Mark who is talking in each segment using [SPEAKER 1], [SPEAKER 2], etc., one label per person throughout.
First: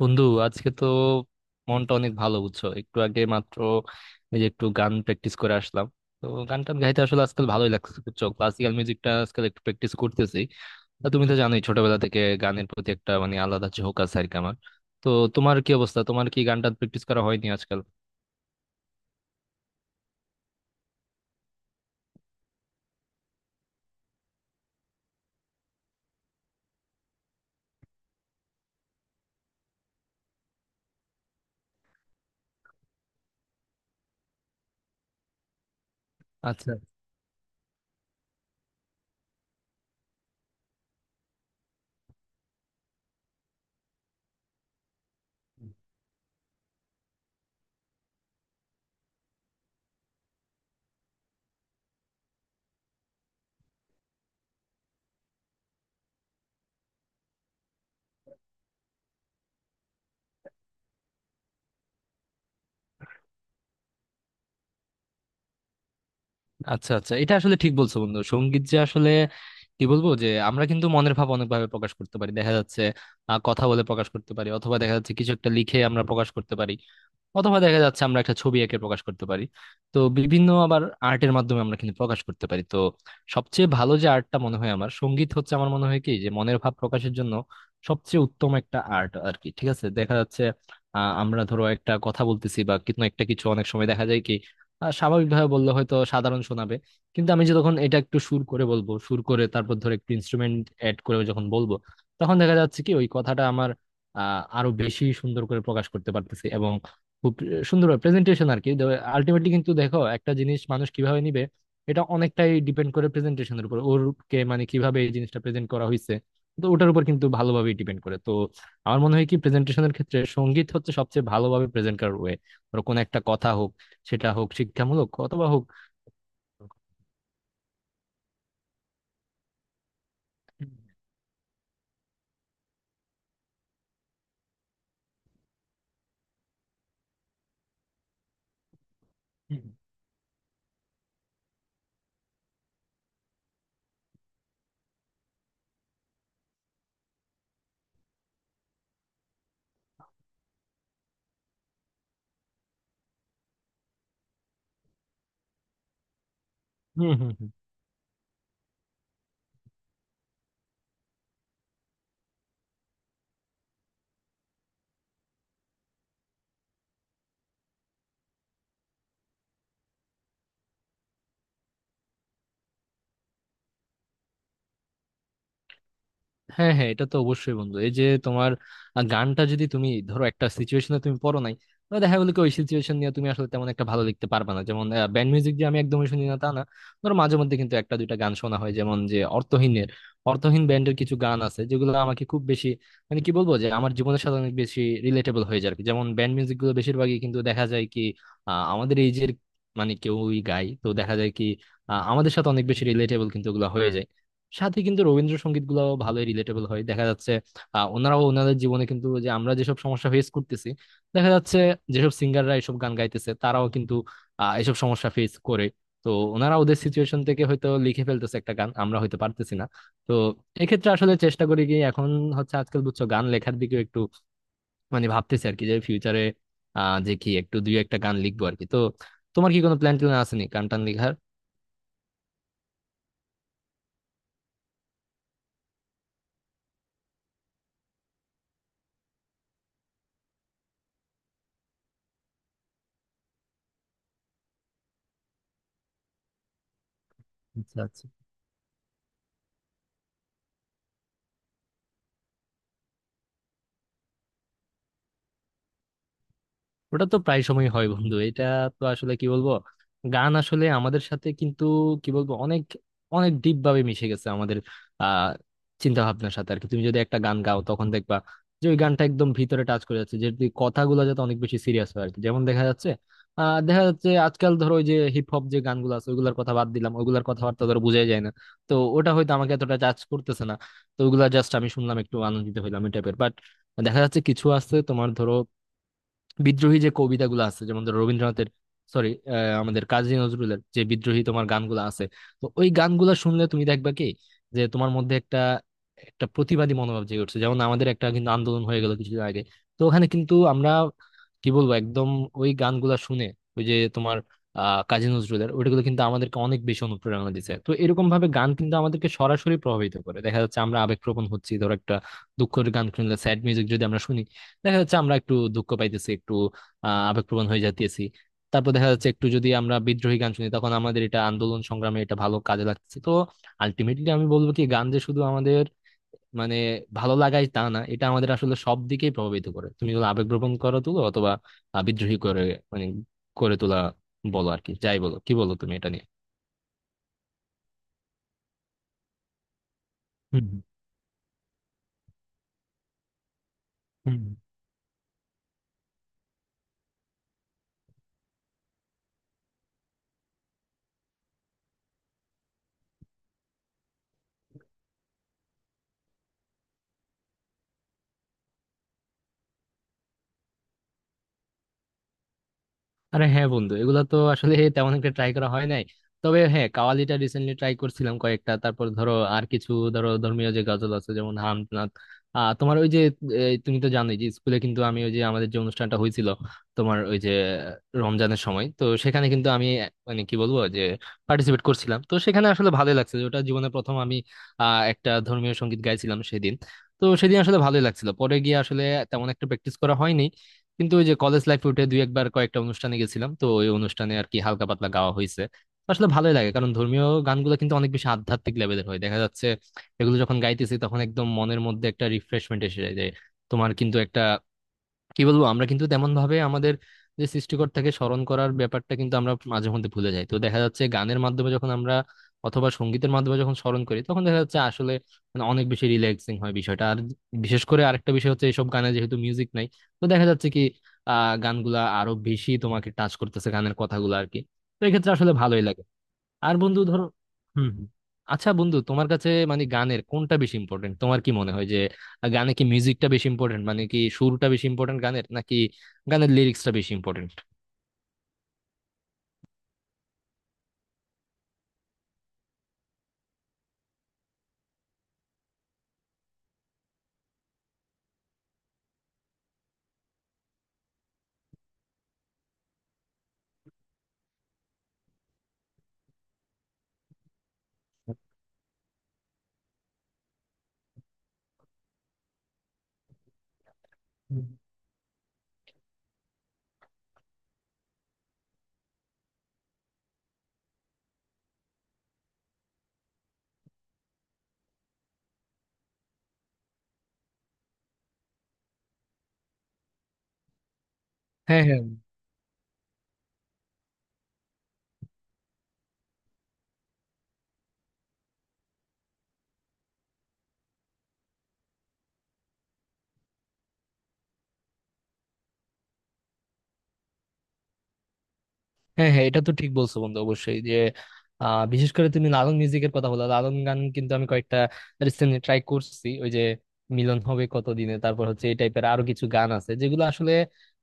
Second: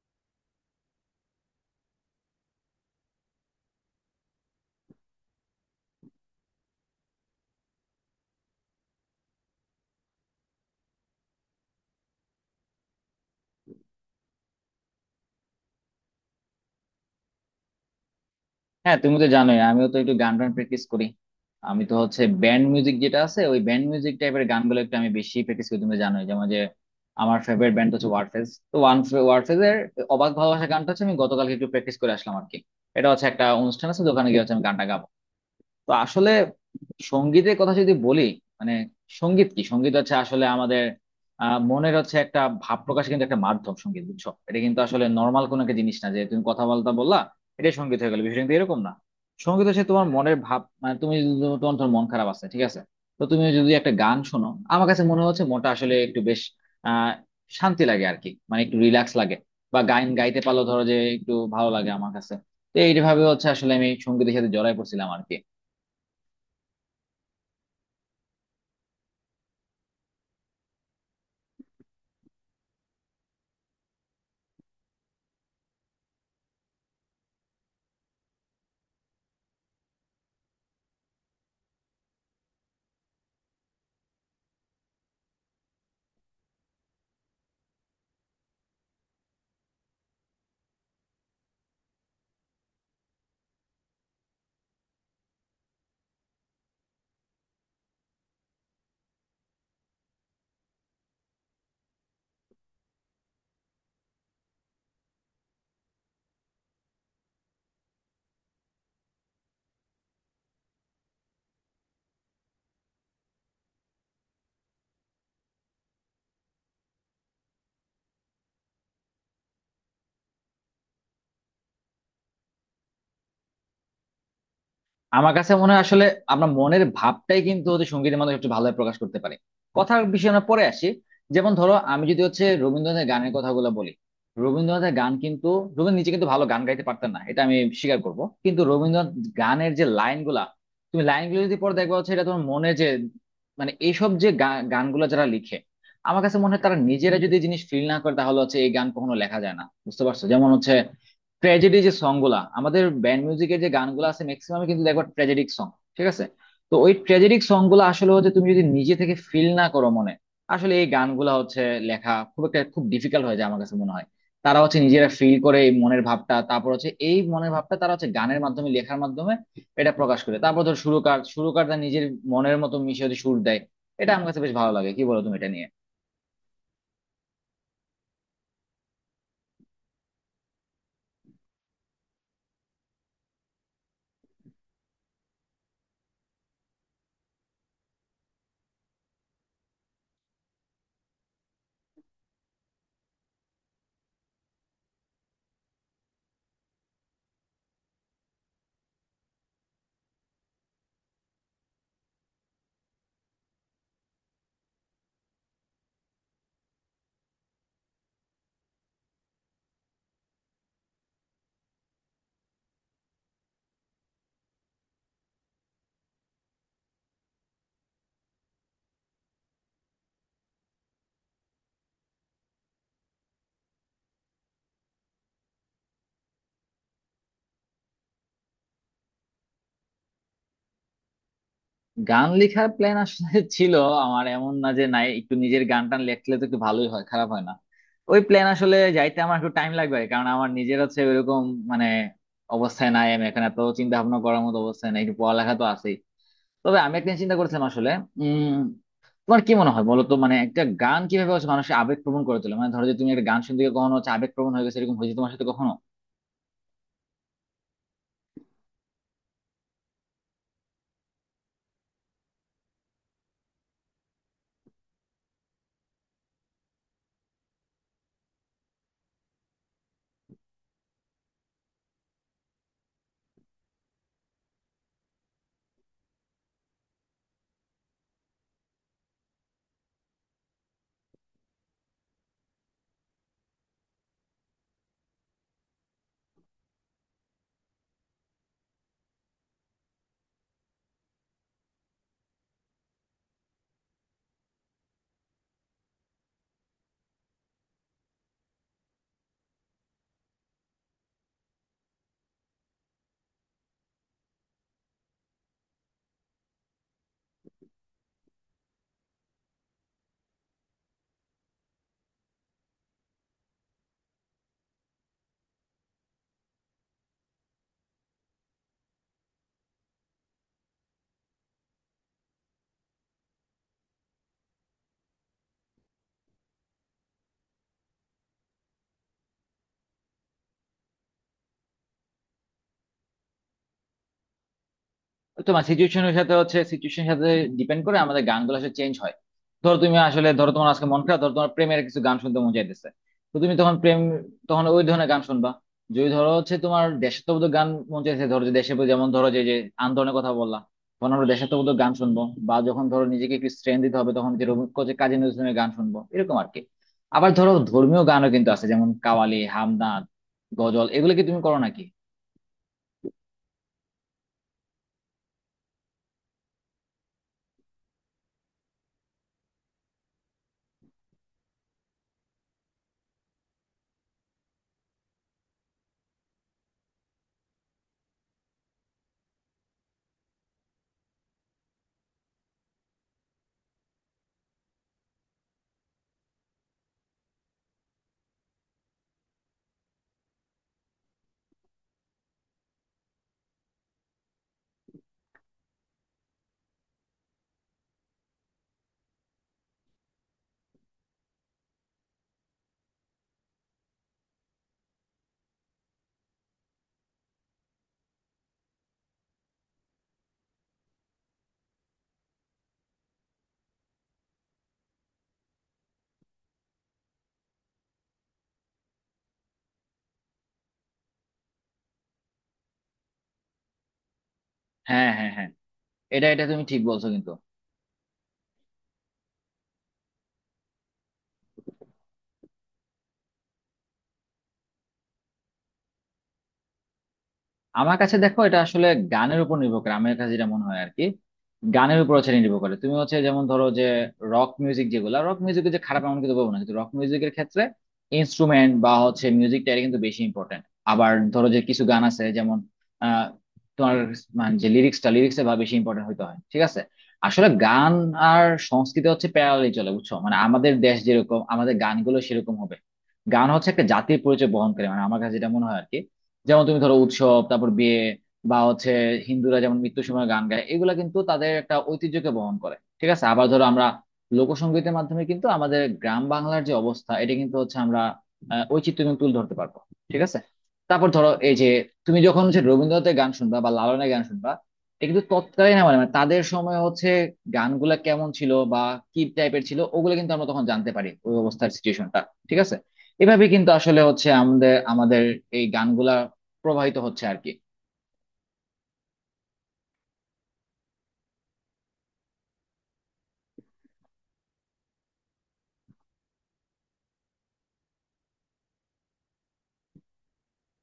[SPEAKER 1] বন্ধু, আজকে তো মনটা অনেক ভালো, বুঝছো? একটু আগে মাত্র এই যে একটু গান প্র্যাকটিস করে আসলাম। তো গান টান গাইতে আসলে আজকাল ভালোই লাগছে, বুঝছো। ক্লাসিক্যাল মিউজিকটা আজকাল একটু প্র্যাকটিস করতেছি। তা তুমি তো জানোই, ছোটবেলা থেকে গানের প্রতি একটা মানে আলাদা ঝোঁক আছে আর কি আমার। তো তোমার কি অবস্থা? তোমার কি গানটা প্র্যাকটিস করা হয়নি আজকাল?
[SPEAKER 2] হ্যাঁ, তুমি তো জানোই আমিও তো একটু গান টান প্র্যাকটিস করি। আমি তো হচ্ছে ব্যান্ড মিউজিক যেটা আছে ওই ব্যান্ড মিউজিক টাইপের গানগুলো একটু আমি বেশি প্র্যাকটিস করি। তুমি তো জানোই, যেমন যে আমার ফেভারিট ব্যান্ড হচ্ছে ওয়ারফেজ। তো ওয়ান ওয়ারফেজ এর অবাক ভালোবাসা গানটা হচ্ছে আমি গতকালকে একটু প্র্যাকটিস করে আসলাম আর কি। এটা হচ্ছে একটা অনুষ্ঠান আছে, তো ওখানে গিয়ে হচ্ছে আমি গানটা গাবো। তো আসলে
[SPEAKER 1] আচ্ছা
[SPEAKER 2] সঙ্গীতের কথা যদি বলি, মানে সঙ্গীত কি? সঙ্গীত হচ্ছে আসলে আমাদের মনের হচ্ছে একটা ভাব প্রকাশ কিন্তু একটা মাধ্যম সঙ্গীত, বুঝছো? এটা কিন্তু আসলে নর্মাল কোনো একটা জিনিস না যে তুমি কথা বলতে বললা এটা সঙ্গীত হয়ে গেল। বিষয়টা কিন্তু এরকম না। সঙ্গীত হচ্ছে তোমার মনের ভাব। মানে তুমি যদি তোমার তোমার ধর মন খারাপ আছে, ঠিক আছে? তো তুমি যদি একটা গান শোনো, আমার কাছে মনে হচ্ছে মনটা আসলে একটু বেশ আহ শান্তি লাগে আর কি। মানে একটু রিল্যাক্স লাগে, বা গান গাইতে পারলো ধরো যে একটু ভালো লাগে আমার কাছে। তো এইভাবে হচ্ছে আসলে আমি সঙ্গীতের সাথে জড়াই পড়ছিলাম আর কি।
[SPEAKER 1] আচ্ছা আচ্ছা, এটা আসলে ঠিক বলছো বন্ধু। সঙ্গীত যে আসলে কি বলবো, যে আমরা কিন্তু মনের ভাব অনেকভাবে প্রকাশ করতে পারি। দেখা যাচ্ছে কথা বলে প্রকাশ করতে পারি, অথবা দেখা যাচ্ছে কিছু একটা লিখে আমরা প্রকাশ করতে পারি, অথবা দেখা যাচ্ছে আমরা একটা ছবি এঁকে প্রকাশ করতে পারি। তো বিভিন্ন আবার আর্টের মাধ্যমে আমরা কিন্তু প্রকাশ করতে পারি। তো সবচেয়ে ভালো যে আর্টটা মনে হয় আমার, সঙ্গীত হচ্ছে। আমার মনে হয় কি, যে মনের ভাব প্রকাশের জন্য সবচেয়ে উত্তম একটা আর্ট আর কি। ঠিক আছে, দেখা যাচ্ছে আমরা ধরো একটা কথা বলতেছি বা কিন্তু একটা কিছু, অনেক সময় দেখা যায় কি স্বাভাবিকভাবে বললে হয়তো সাধারণ শোনাবে, কিন্তু আমি যে তখন এটা একটু সুর করে বলবো, সুর করে তারপর ধরো একটু ইনস্ট্রুমেন্ট অ্যাড করে যখন বলবো, তখন দেখা যাচ্ছে কি ওই কথাটা আমার আরো বেশি সুন্দর করে প্রকাশ করতে পারতেছি। খুব সুন্দরভাবে প্রেজেন্টেশন আর কি। আলটিমেটলি কিন্তু দেখো, একটা জিনিস মানুষ কিভাবে নিবে এটা অনেকটাই ডিপেন্ড করে প্রেজেন্টেশনের উপর। ওরকে মানে কিভাবে এই জিনিসটা প্রেজেন্ট করা হয়েছে, তো ওটার উপর কিন্তু ভালোভাবে ডিপেন্ড করে। তো আমার মনে হয় কি, প্রেজেন্টেশনের ক্ষেত্রে সঙ্গীত হচ্ছে সবচেয়ে ভালোভাবে প্রেজেন্ট করার ওয়ে। ধরো কোনো একটা কথা হোক, সেটা হোক শিক্ষামূলক
[SPEAKER 2] আমার
[SPEAKER 1] অথবা
[SPEAKER 2] কাছে
[SPEAKER 1] হোক।
[SPEAKER 2] মনে হয় আসলে আমরা মনের ভাবটাই কিন্তু হচ্ছে সঙ্গীতের মাধ্যমে একটু ভালোভাবে প্রকাশ করতে পারি। কথার বিষয়ে আমরা পরে আসি। যেমন ধরো, আমি যদি হচ্ছে রবীন্দ্রনাথের গানের কথাগুলো বলি, রবীন্দ্রনাথের গান কিন্তু, রবীন্দ্র নিজে কিন্তু ভালো গান গাইতে পারতেন না, এটা আমি স্বীকার করব, কিন্তু রবীন্দ্রনাথ
[SPEAKER 1] হুম
[SPEAKER 2] গানের যে লাইনগুলা, তুমি লাইনগুলো যদি পরে দেখবা হচ্ছে এটা তোমার মনে যে, মানে এইসব যে গানগুলো যারা লিখে, আমার কাছে মনে হয় তারা নিজেরা যদি এই জিনিস ফিল না করে তাহলে হচ্ছে এই গান কখনো লেখা যায় না, বুঝতে পারছো? যেমন হচ্ছে ট্র্যাজেডি যে সং গুলা, আমাদের ব্যান্ড মিউজিকের যে গানগুলো আছে ম্যাক্সিমাম কিন্তু দেখো ট্র্যাজেডিক সং, ঠিক আছে? তো ওই
[SPEAKER 1] হুম হুম
[SPEAKER 2] ট্র্যাজেডিক সং গুলো আসলে হচ্ছে তুমি যদি নিজে থেকে ফিল না করো মনে, আসলে এই গানগুলা হচ্ছে লেখা খুব একটা খুব ডিফিকাল্ট হয়ে যায় আমার কাছে মনে হয়। তারা হচ্ছে নিজেরা ফিল করে এই মনের ভাবটা, তারপর হচ্ছে এই মনের ভাবটা তারা হচ্ছে গানের মাধ্যমে, লেখার মাধ্যমে এটা প্রকাশ করে। তারপর ধর সুরকার সুরকার তার নিজের মনের মতো মিশে হচ্ছে সুর দেয়। এটা আমার কাছে বেশ ভালো লাগে। কি বলো তুমি এটা নিয়ে?
[SPEAKER 1] হ্যাঁ হ্যাঁ, এটা তো অবশ্যই বন্ধু। এই যে তোমার গানটা যদি তুমি ধরো একটা সিচুয়েশনে তুমি পড়ো নাই, তাহলে দেখা গেলো কি ওই সিচুয়েশন নিয়ে তুমি আসলে তেমন একটা ভালো লিখতে পারবে না। যেমন ব্যান্ড মিউজিক যে আমি একদমই শুনি না তা না, ধরো মাঝে মধ্যে কিন্তু একটা দুইটা গান শোনা হয়, যেমন যে অর্থহীনের, অর্থহীন ব্যান্ডের কিছু গান আছে যেগুলো আমাকে খুব বেশি মানে কি বলবো, যে আমার জীবনের সাথে অনেক বেশি রিলেটেবল হয়ে যায় আর কি। যেমন ব্যান্ড মিউজিক গুলো বেশিরভাগই কিন্তু দেখা যায় কি আমাদের এই যে মানে কেউই গায়, তো দেখা যায় কি আমাদের সাথে অনেক বেশি রিলেটেবল কিন্তু ওগুলো হয়ে যায়। সাথে কিন্তু রবীন্দ্রসঙ্গীত গুলাও ভালোই রিলেটেবল হয়, দেখা যাচ্ছে ওনারাও ওনাদের জীবনে কিন্তু যে আমরা যেসব সমস্যা ফেস করতেছি, দেখা যাচ্ছে যেসব সিঙ্গাররা এসব গান গাইতেছে তারাও কিন্তু এসব সমস্যা ফেস করে। তো ওনারা ওদের সিচুয়েশন থেকে হয়তো লিখে ফেলতেছে একটা গান, আমরা হয়তো পারতেছি না। তো এক্ষেত্রে আসলে চেষ্টা করি কি, এখন হচ্ছে আজকাল, বুঝছো, গান লেখার দিকে একটু মানে ভাবতেছি আর কি, যে ফিউচারে যে কি একটু দুই একটা গান লিখবো আর কি। তো তোমার কি কোনো প্ল্যান ট্যান আছে নি গান টান লেখার?
[SPEAKER 2] গান লেখার প্ল্যান আসলে ছিল। আমার এমন না যে নাই, একটু নিজের গান টান লেখলে তো একটু ভালোই হয়, খারাপ হয় না। ওই প্ল্যান আসলে যাইতে আমার একটু টাইম লাগবে, কারণ আমার নিজের হচ্ছে ওইরকম মানে অবস্থায় নাই। আমি এখন এত চিন্তা ভাবনা করার মতো অবস্থায় নাই, একটু পড়ালেখা তো আছেই। তবে আমি একটা জিনিস চিন্তা করছিলাম
[SPEAKER 1] আচ্ছা
[SPEAKER 2] আসলে।
[SPEAKER 1] আচ্ছা
[SPEAKER 2] উম তোমার কি মনে হয় বলো তো, মানে একটা গান কিভাবে হচ্ছে মানুষের আবেগ প্রবণ করে তোলে? মানে ধরো যে তুমি একটা গান শুনতে গিয়ে কখনো হচ্ছে আবেগ প্রবণ হয়ে গেছে, এরকম হয়েছে তোমার সাথে কখনো?
[SPEAKER 1] ওটা তো প্রায় সময় হয় বন্ধু, এটা। তো আসলে কি বলবো, গান আসলে আমাদের সাথে কিন্তু কি বলবো অনেক অনেক ডিপ ভাবে মিশে গেছে আমাদের আহ চিন্তা ভাবনার সাথে আর কি। তুমি যদি একটা গান গাও তখন দেখবা যে ওই গানটা একদম ভিতরে টাচ করে যাচ্ছে, যদি কথাগুলো যাতে অনেক বেশি সিরিয়াস হয় আর কি। যেমন দেখা যাচ্ছে দেখা যাচ্ছে আজকাল ধরো ওই যে হিপ হপ যে গানগুলো আছে, ওইগুলোর কথা বাদ দিলাম, ওইগুলোর কথাবার্তা ধরো বোঝাই যায় না। তো ওটা হয়তো আমাকে এতটা টাচ করতেছে না। তো ওগুলা জাস্ট আমি শুনলাম, একটু আনন্দিত হইলাম, এই টাইপের। বাট দেখা যাচ্ছে কিছু আছে তোমার, ধরো বিদ্রোহী যে কবিতাগুলো আছে, যেমন ধরো রবীন্দ্রনাথের, সরি, আমাদের কাজী নজরুলের যে বিদ্রোহী তোমার গানগুলো আছে, তো ওই গানগুলো শুনলে তুমি দেখবা কি, যে তোমার মধ্যে একটা একটা প্রতিবাদী মনোভাব জেগে উঠছে। যেমন আমাদের একটা কিন্তু আন্দোলন হয়ে গেল কিছুদিন আগে, তো ওখানে কিন্তু আমরা কি বলবো একদম ওই গানগুলা শুনে, ওই যে তোমার কাজী নজরুলের ওইগুলো কিন্তু আমাদেরকে অনেক বেশি অনুপ্রেরণা দিচ্ছে। তো এরকম ভাবে গান কিন্তু আমাদেরকে সরাসরি প্রভাবিত করে। দেখা যাচ্ছে আমরা আবেগপ্রবণ হচ্ছি, ধরো একটা দুঃখের গান শুনলে, স্যাড মিউজিক যদি আমরা শুনি, দেখা যাচ্ছে আমরা একটু দুঃখ পাইতেছি, একটু আবেগপ্রবণ হয়ে যাইতেছি। তারপর দেখা যাচ্ছে একটু যদি আমরা বিদ্রোহী গান শুনি, তখন আমাদের এটা আন্দোলন সংগ্রামে এটা ভালো কাজে লাগছে। তো আলটিমেটলি আমি বলবো কি, গান যে শুধু আমাদের মানে ভালো লাগাই তা না, এটা আমাদের আসলে সব দিকেই প্রভাবিত করে। তুমি যদি আবেগপ্রবণ করে তুলো অথবা বিদ্রোহী করে মানে করে তোলা বলো আর কি, যাই বলো। কি বলো
[SPEAKER 2] তোমার
[SPEAKER 1] তুমি এটা নিয়ে?
[SPEAKER 2] সিচুয়েশনের সাথে হচ্ছে সিচুয়েশনের সাথে ডিপেন্ড করে আমাদের গানগুলো আসলে চেঞ্জ হয়। ধরো তুমি আসলে,
[SPEAKER 1] হুম,
[SPEAKER 2] ধরো তোমার আজকে মন খারাপ, ধরো তোমার প্রেমের কিছু গান শুনতে মন চাইতেছে, তো তুমি তখন প্রেম,
[SPEAKER 1] হুম।
[SPEAKER 2] তখন ওই ধরনের গান শুনবা। যদি ধরো হচ্ছে তোমার দেশাত্মবোধক গান মন চাইছে, ধরো যে দেশে, যেমন ধরো যে যে আন্দোলনের কথা বললা, তখন আমরা দেশাত্মবোধক গান শুনবো। বা যখন ধরো নিজেকে একটু স্ট্রেন দিতে হবে, তখন যে কোচে কাজী নজরুল ইসলামের গান শুনবো, এরকম আর কি। আবার ধরো ধর্মীয় গানও কিন্তু আছে, যেমন কাওয়ালি, হামদর্দ, গজল, এগুলো কি তুমি করো নাকি?
[SPEAKER 1] আরে হ্যাঁ বন্ধু, এগুলা তো আসলে তেমন একটা ট্রাই করা হয় নাই। তবে হ্যাঁ, কাওয়ালিটা রিসেন্টলি ট্রাই করছিলাম কয়েকটা। তারপর ধরো আর কিছু ধরো ধর্মীয় যে গজল আছে, যেমন হামদনাথ তোমার ওই যে, এই তুমি তো জানোই যে স্কুলে কিন্তু আমি ওই যে আমাদের যে অনুষ্ঠানটা হয়েছিল, তোমার ওই যে রমজানের সময়, তো সেখানে কিন্তু আমি মানে কি বলবো যে পার্টিসিপেট করছিলাম। তো সেখানে আসলে ভালোই লাগছে যে ওটা জীবনে প্রথম আমি একটা ধর্মীয় সঙ্গীত গাইছিলাম সেদিন। তো সেদিন আসলে ভালোই লাগছিল। পরে গিয়ে আসলে তেমন একটা প্র্যাকটিস করা হয়নি, কিন্তু ওই যে কলেজ লাইফে উঠে দুই একবার কয়েকটা অনুষ্ঠানে গেছিলাম, তো ওই অনুষ্ঠানে আর কি হালকা পাতলা গাওয়া হয়েছে। আসলে ভালোই লাগে, কারণ ধর্মীয় গানগুলো কিন্তু অনেক বেশি আধ্যাত্মিক লেভেলের হয়, দেখা যাচ্ছে এগুলো যখন গাইতেছি তখন একদম মনের মধ্যে একটা রিফ্রেশমেন্ট এসে যায়। যে তোমার কিন্তু একটা কি বলবো, আমরা কিন্তু তেমন ভাবে আমাদের যে সৃষ্টিকর্তাকে স্মরণ করার ব্যাপারটা কিন্তু আমরা মাঝে মধ্যে ভুলে যাই। তো দেখা যাচ্ছে গানের মাধ্যমে যখন আমরা অথবা সঙ্গীতের মাধ্যমে যখন স্মরণ করি, তখন দেখা যাচ্ছে আসলে মানে অনেক বেশি রিল্যাক্সিং হয় বিষয়টা। আর বিশেষ করে আরেকটা বিষয় হচ্ছে, এইসব গানে যেহেতু মিউজিক নাই, তো দেখা যাচ্ছে কি গানগুলা আরো বেশি তোমাকে টাচ করতেছে, গানের কথাগুলো আর কি। তো
[SPEAKER 2] হ্যাঁ,
[SPEAKER 1] এক্ষেত্রে
[SPEAKER 2] হ্যাঁ,
[SPEAKER 1] আসলে
[SPEAKER 2] হ্যাঁ,
[SPEAKER 1] ভালোই লাগে।
[SPEAKER 2] এটা এটা
[SPEAKER 1] আর
[SPEAKER 2] তুমি
[SPEAKER 1] বন্ধু
[SPEAKER 2] ঠিক
[SPEAKER 1] ধরো,
[SPEAKER 2] বলছো কিন্তু।
[SPEAKER 1] হুম হুম। আচ্ছা বন্ধু, তোমার কাছে মানে গানের কোনটা বেশি ইম্পর্টেন্ট? তোমার কি মনে হয় যে গানে কি মিউজিকটা বেশি ইম্পর্টেন্ট, মানে কি সুরটা বেশি ইম্পর্টেন্ট গানের, নাকি গানের লিরিক্সটা বেশি ইম্পর্টেন্ট?
[SPEAKER 2] আমার কাছে দেখো এটা আসলে গানের উপর নির্ভর করে, আমার কাছে যেটা মনে হয় আর কি। গানের উপর হচ্ছে নির্ভর করে, তুমি হচ্ছে যেমন ধরো যে রক মিউজিক, যেগুলো রক মিউজিক যে খারাপ এমন কিন্তু বলবো না, কিন্তু রক মিউজিকের ক্ষেত্রে ইনস্ট্রুমেন্ট বা হচ্ছে মিউজিকটা এটা কিন্তু বেশি ইম্পর্টেন্ট। আবার ধরো যে কিছু গান আছে যেমন আহ তোমার, মানে যে লিরিক্সে বা বেশি ইম্পর্টেন্ট হইতে হয়, ঠিক আছে? আসলে গান আর সংস্কৃতি হচ্ছে প্যারালালি চলে, বুঝছো? মানে আমাদের দেশ যেরকম, আমাদের গানগুলো সেরকম হবে। গান হচ্ছে একটা জাতির পরিচয় বহন করে, মানে আমার কাছে যেটা মনে হয় আর কি। যেমন তুমি ধরো উৎসব, তারপর বিয়ে, বা হচ্ছে হিন্দুরা যেমন মৃত্যুর সময় গান গায়, এগুলা কিন্তু তাদের একটা ঐতিহ্যকে বহন করে, ঠিক আছে? আবার ধরো আমরা লোকসঙ্গীতের মাধ্যমে কিন্তু আমাদের গ্রাম বাংলার যে অবস্থা এটা কিন্তু হচ্ছে আমরা ঐচিত্র্য কিন্তু তুলে ধরতে পারবো, ঠিক আছে? তারপর ধরো এই
[SPEAKER 1] হ্যাঁ
[SPEAKER 2] যে,
[SPEAKER 1] হ্যাঁ
[SPEAKER 2] তুমি যখন হচ্ছে রবীন্দ্রনাথের গান শুনবা বা লালনের গান শুনবা, এটা কিন্তু তৎকালীন আমার মানে তাদের সময় হচ্ছে গানগুলা কেমন ছিল বা কি টাইপের ছিল, ওগুলো কিন্তু আমরা তখন জানতে পারি, ওই অবস্থার সিচুয়েশনটা, ঠিক আছে? এভাবে কিন্তু আসলে হচ্ছে আমাদের আমাদের এই গানগুলা প্রবাহিত হচ্ছে আর কি।
[SPEAKER 1] হ্যাঁ, হ্যাঁ, এটা তো ঠিক বলছো বন্ধু, অবশ্যই যে বিশেষ করে তুমি লালন মিউজিকের কথা বলো, লালন গান কিন্তু আমি কয়েকটা রিসেন্টলি ট্রাই করছি, ওই যে মিলন হবে কতদিনে, তারপর হচ্ছে এই টাইপের আরো কিছু গান আছে যেগুলো আসলে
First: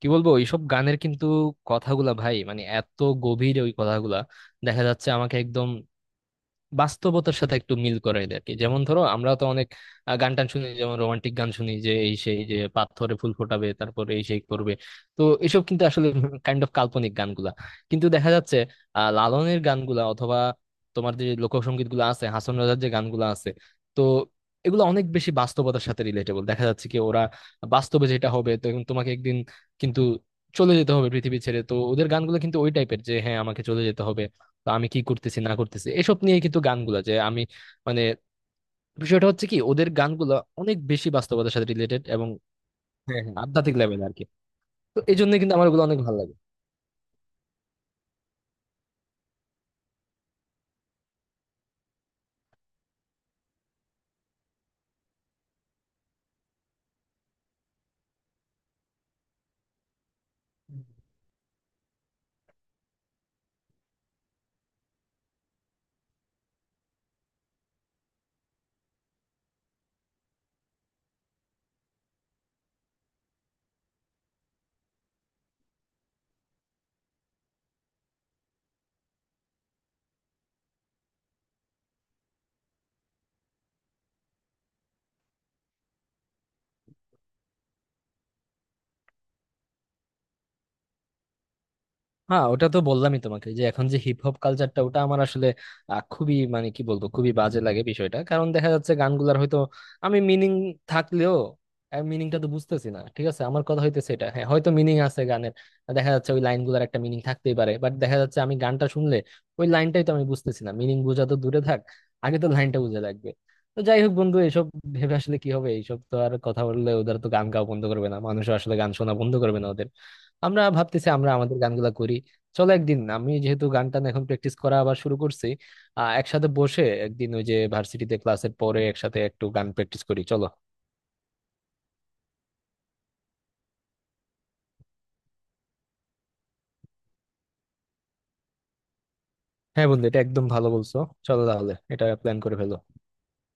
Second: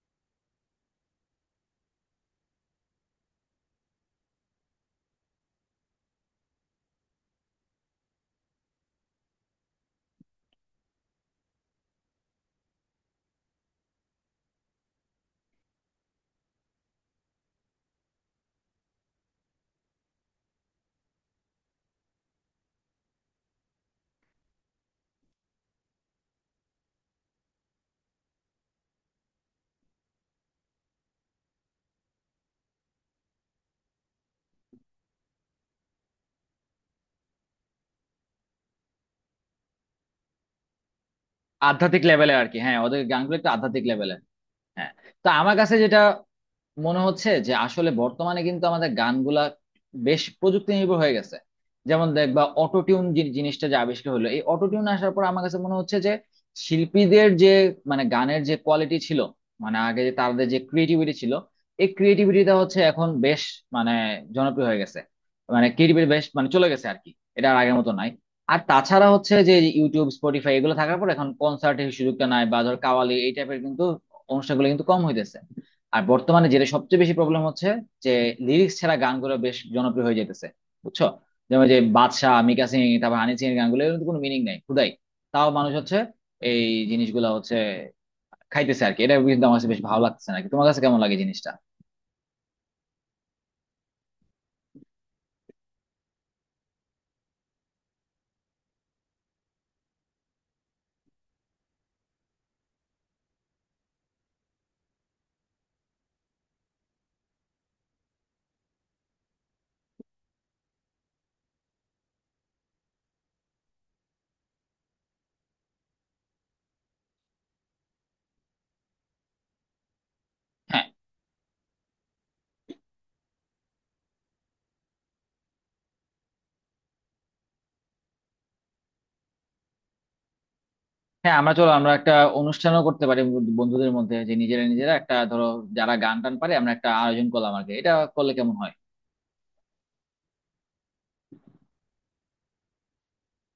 [SPEAKER 1] কি বলবো, এইসব গানের কিন্তু কথাগুলা ভাই মানে এত গভীর, ওই কথাগুলা দেখা যাচ্ছে আমাকে একদম বাস্তবতার সাথে একটু মিল করাই দেয় আর কি। যেমন ধরো আমরা তো অনেক গান টান শুনি, যেমন রোমান্টিক গান শুনি যে এই সেই, যে পাথরে ফুল ফোটাবে, তারপরে এই সেই করবে। তো এসব কিন্তু আসলে কাইন্ড অফ কাল্পনিক গানগুলা। কিন্তু দেখা যাচ্ছে লালনের গানগুলা অথবা তোমার যে লোকসঙ্গীত গুলো আছে, হাসন রাজার যে গানগুলো আছে, তো এগুলো অনেক বেশি বাস্তবতার সাথে রিলেটেবল। দেখা যাচ্ছে কি ওরা বাস্তবে যেটা হবে, তো এখন তোমাকে একদিন কিন্তু চলে যেতে হবে পৃথিবী ছেড়ে, তো ওদের গানগুলো কিন্তু ওই টাইপের, যে হ্যাঁ আমাকে চলে যেতে হবে, বা আমি কি করতেছি না করতেছি এসব নিয়ে কিন্তু গানগুলা। যে আমি মানে বিষয়টা হচ্ছে কি, ওদের গানগুলা অনেক বেশি বাস্তবতার সাথে
[SPEAKER 2] আধ্যাত্মিক
[SPEAKER 1] রিলেটেড এবং
[SPEAKER 2] লেভেলে আর কি, হ্যাঁ ওদের
[SPEAKER 1] হ্যাঁ
[SPEAKER 2] গানগুলো
[SPEAKER 1] হ্যাঁ
[SPEAKER 2] একটু
[SPEAKER 1] আধ্যাত্মিক
[SPEAKER 2] আধ্যাত্মিক
[SPEAKER 1] লেভেল আর
[SPEAKER 2] লেভেলে।
[SPEAKER 1] কি।
[SPEAKER 2] হ্যাঁ।
[SPEAKER 1] তো এই
[SPEAKER 2] তো
[SPEAKER 1] জন্য
[SPEAKER 2] আমার
[SPEAKER 1] কিন্তু আমার
[SPEAKER 2] কাছে
[SPEAKER 1] ওগুলো অনেক
[SPEAKER 2] যেটা
[SPEAKER 1] ভালো লাগে।
[SPEAKER 2] মনে হচ্ছে যে আসলে বর্তমানে কিন্তু আমাদের গানগুলা বেশ প্রযুক্তি নির্ভর হয়ে গেছে। যেমন দেখবা অটোটিউন জিনিসটা যে আবিষ্কার হলো, এই অটোটিউন আসার পর আমার কাছে মনে হচ্ছে যে শিল্পীদের যে, মানে গানের যে কোয়ালিটি ছিল, মানে আগে যে তাদের যে ক্রিয়েটিভিটি ছিল, এই ক্রিয়েটিভিটিটা হচ্ছে এখন বেশ মানে জনপ্রিয় হয়ে গেছে, মানে ক্রিয়েটিভিটি বেশ মানে চলে গেছে আর কি। এটা আর আগের মতো নাই। আর তাছাড়া হচ্ছে যে ইউটিউব, স্পটিফাই এগুলো থাকার পর এখন কনসার্টের সুযোগটা নাই, বা ধর কাওয়ালি এই টাইপের কিন্তু অনুষ্ঠানগুলো কিন্তু কম হইতেছে। আর বর্তমানে যেটা সবচেয়ে বেশি প্রবলেম হচ্ছে যে লিরিক্স ছাড়া গানগুলো বেশ জনপ্রিয় হয়ে যেতেছে, বুঝছো? যেমন যে বাদশা, মিকা সিং, তারপর হানি সিং এর গানগুলো, এগুলোর তো কোনো মিনিং নাই খুদাই। তাও মানুষ হচ্ছে এই জিনিসগুলো হচ্ছে খাইতেছে আর কি। এটা কিন্তু আমার কাছে বেশ ভালো লাগতেছে নাকি, তোমার কাছে কেমন লাগে জিনিসটা?
[SPEAKER 1] হ্যাঁ, ওটা তো বললামই তোমাকে, যে এখন যে হিপ হপ কালচারটা, ওটা আমার আসলে খুবই মানে কি বলবো, খুবই বাজে লাগে বিষয়টা। কারণ দেখা যাচ্ছে গানগুলার হয়তো আমি মিনিং থাকলেও মিনিংটা তো বুঝতেছি না। ঠিক আছে, আমার কথা হইতেছে এটা, হ্যাঁ হয়তো মিনিং আছে গানের, দেখা যাচ্ছে ওই লাইনগুলার একটা মিনিং থাকতেই পারে, বাট দেখা যাচ্ছে আমি গানটা শুনলে ওই লাইনটাই তো আমি বুঝতেছি না, মিনিং বোঝা তো দূরে থাক, আগে তো লাইনটা বুঝে লাগবে। তো যাই হোক বন্ধু, এসব ভেবে আসলে কি হবে, এইসব তো আর কথা বললে ওদের তো গান গাওয়া বন্ধ করবে না, মানুষ আসলে গান শোনা বন্ধ করবে না ওদের। আমরা
[SPEAKER 2] হ্যাঁ,
[SPEAKER 1] ভাবতেছি আমরা আমাদের গানগুলা করি। চলো একদিন, আমি যেহেতু গান টান এখন প্র্যাকটিস করা আবার শুরু করছি, একসাথে বসে একদিন ওই যে ভার্সিটিতে ক্লাসের পরে একসাথে একটু গান প্র্যাকটিস করি চলো।
[SPEAKER 2] হ্যাঁ, আমরা চলো আমরা একটা অনুষ্ঠানও করতে পারি, বন্ধুদের মধ্যে, যে নিজেরা নিজেরা একটা ধরো যারা গান টান পারে আমরা একটা আয়োজন করলাম আর কি, এটা করলে কেমন হয়?
[SPEAKER 1] হ্যাঁ বন্ধু, এটা একদম ভালো বলছো। চলো তাহলে এটা প্ল্যান করে ফেলো।